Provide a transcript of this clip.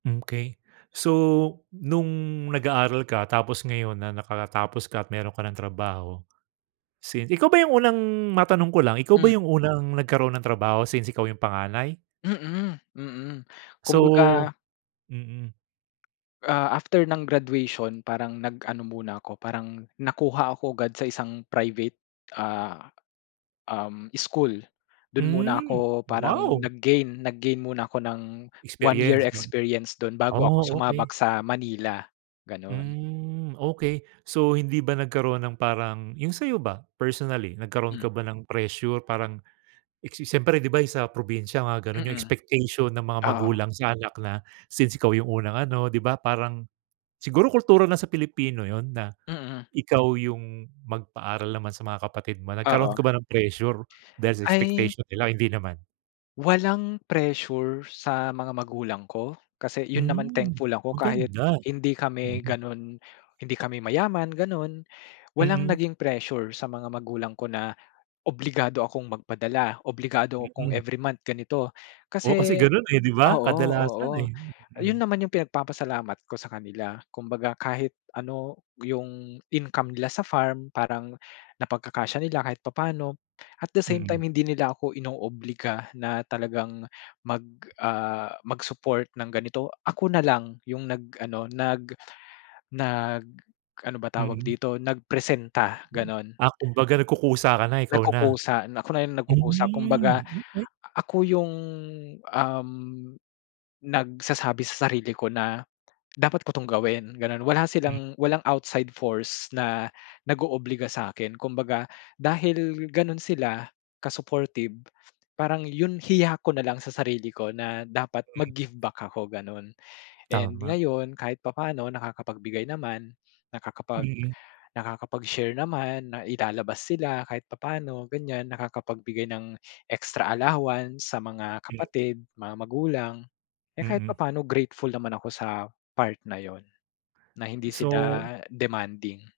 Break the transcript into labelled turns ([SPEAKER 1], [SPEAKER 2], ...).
[SPEAKER 1] Mm, okey. So, nung nag-aaral ka tapos ngayon na nakatapos ka at meron ka ng trabaho since ikaw ba yung unang matanong ko lang, ikaw ba
[SPEAKER 2] Mm.
[SPEAKER 1] yung unang nagkaroon ng trabaho, since ikaw yung panganay?
[SPEAKER 2] Mhm, mhm.
[SPEAKER 1] So
[SPEAKER 2] Kumbaga
[SPEAKER 1] mhm.
[SPEAKER 2] ah, after ng graduation parang nag ano muna ako, parang nakuha ako agad sa isang private ah um, school. Dun muna
[SPEAKER 1] Mm,
[SPEAKER 2] ako parang
[SPEAKER 1] wow!
[SPEAKER 2] nag-gain nag-gain muna ako ng 1 year
[SPEAKER 1] Experience no?
[SPEAKER 2] experience dun bago ako
[SPEAKER 1] Oh, okey.
[SPEAKER 2] sumabak sa Manila, ganun.
[SPEAKER 1] Mm, okey. So hindi ba nagkaroon ng parang yung sayo ba? Personally, nagkaroon
[SPEAKER 2] Mm.
[SPEAKER 1] ka ba ng pressure parang siyempre di ba sa probinsya nga ganun yung
[SPEAKER 2] Mhm
[SPEAKER 1] expectation ng mga
[SPEAKER 2] Oo.
[SPEAKER 1] magulang sa anak na, since ikaw yung unang ano di ba parang siguro kultura na sa Pilipino yun na,
[SPEAKER 2] Mhm.
[SPEAKER 1] ikaw yung magpaaral naman sa mga kapatid mo. Nagkaroon ka
[SPEAKER 2] Oo.
[SPEAKER 1] ba ng pressure dahil sa
[SPEAKER 2] Ay
[SPEAKER 1] expectation nila o hindi naman?
[SPEAKER 2] Walang pressure sa mga magulang ko? Kasi yun naman
[SPEAKER 1] Mm,
[SPEAKER 2] thankful ako kahit
[SPEAKER 1] maganda.
[SPEAKER 2] hindi kami ganon hindi kami mayaman ganon. Walang
[SPEAKER 1] Mhm.
[SPEAKER 2] naging pressure sa mga magulang ko na obligado akong magpadala, obligado akong
[SPEAKER 1] Mhm.
[SPEAKER 2] every month ganito
[SPEAKER 1] Oo, kasi
[SPEAKER 2] kasi
[SPEAKER 1] ganun eh, di ba?
[SPEAKER 2] oo,
[SPEAKER 1] Kadalasan
[SPEAKER 2] oo.
[SPEAKER 1] eh.
[SPEAKER 2] Yun naman yung pinagpapasalamat ko sa kanila, kumbaga kahit ano yung income nila sa farm parang napagkakasya nila kahit papaano. At the same
[SPEAKER 1] Mhm.
[SPEAKER 2] time hindi nila ako inoobliga na talagang mag ah mag-support ng ganito, ako na lang yung nag-ano, nag nag ano ba tawag
[SPEAKER 1] Mhm.
[SPEAKER 2] dito, nagpresenta ganon.
[SPEAKER 1] Ah, kumbaga nagkukusa ka na, ikaw na.
[SPEAKER 2] Nagkukusa na ako na yung nagkukusa. Kumbaga,
[SPEAKER 1] Mm, okey.
[SPEAKER 2] ako yung um, nagsasabi sa sarili ko na, "Dapat ko 'tong gawin" ganon, wala
[SPEAKER 1] Mm.
[SPEAKER 2] silang walang outside force na nag-oobliga sa'kin, kumbaga dahil ganun sila ka-supportive, parang yun hiya ko nalang sa sarili ko na dapat
[SPEAKER 1] Okey.
[SPEAKER 2] mag-give back ako ganon. And
[SPEAKER 1] Tama.
[SPEAKER 2] ngayon kahit papaano nakakapagbigay naman, nakakapag
[SPEAKER 1] Mhm.
[SPEAKER 2] nakakapag share naman, na ilalabas sila kahit papaano ganyan nakakapagbigay ng extra allowance sa mga
[SPEAKER 1] Mm.
[SPEAKER 2] kapatid, mga magulang, eh kahit
[SPEAKER 1] Mhm.
[SPEAKER 2] papaano grateful naman ako sa part na yun, na hindi
[SPEAKER 1] So
[SPEAKER 2] sila demanding.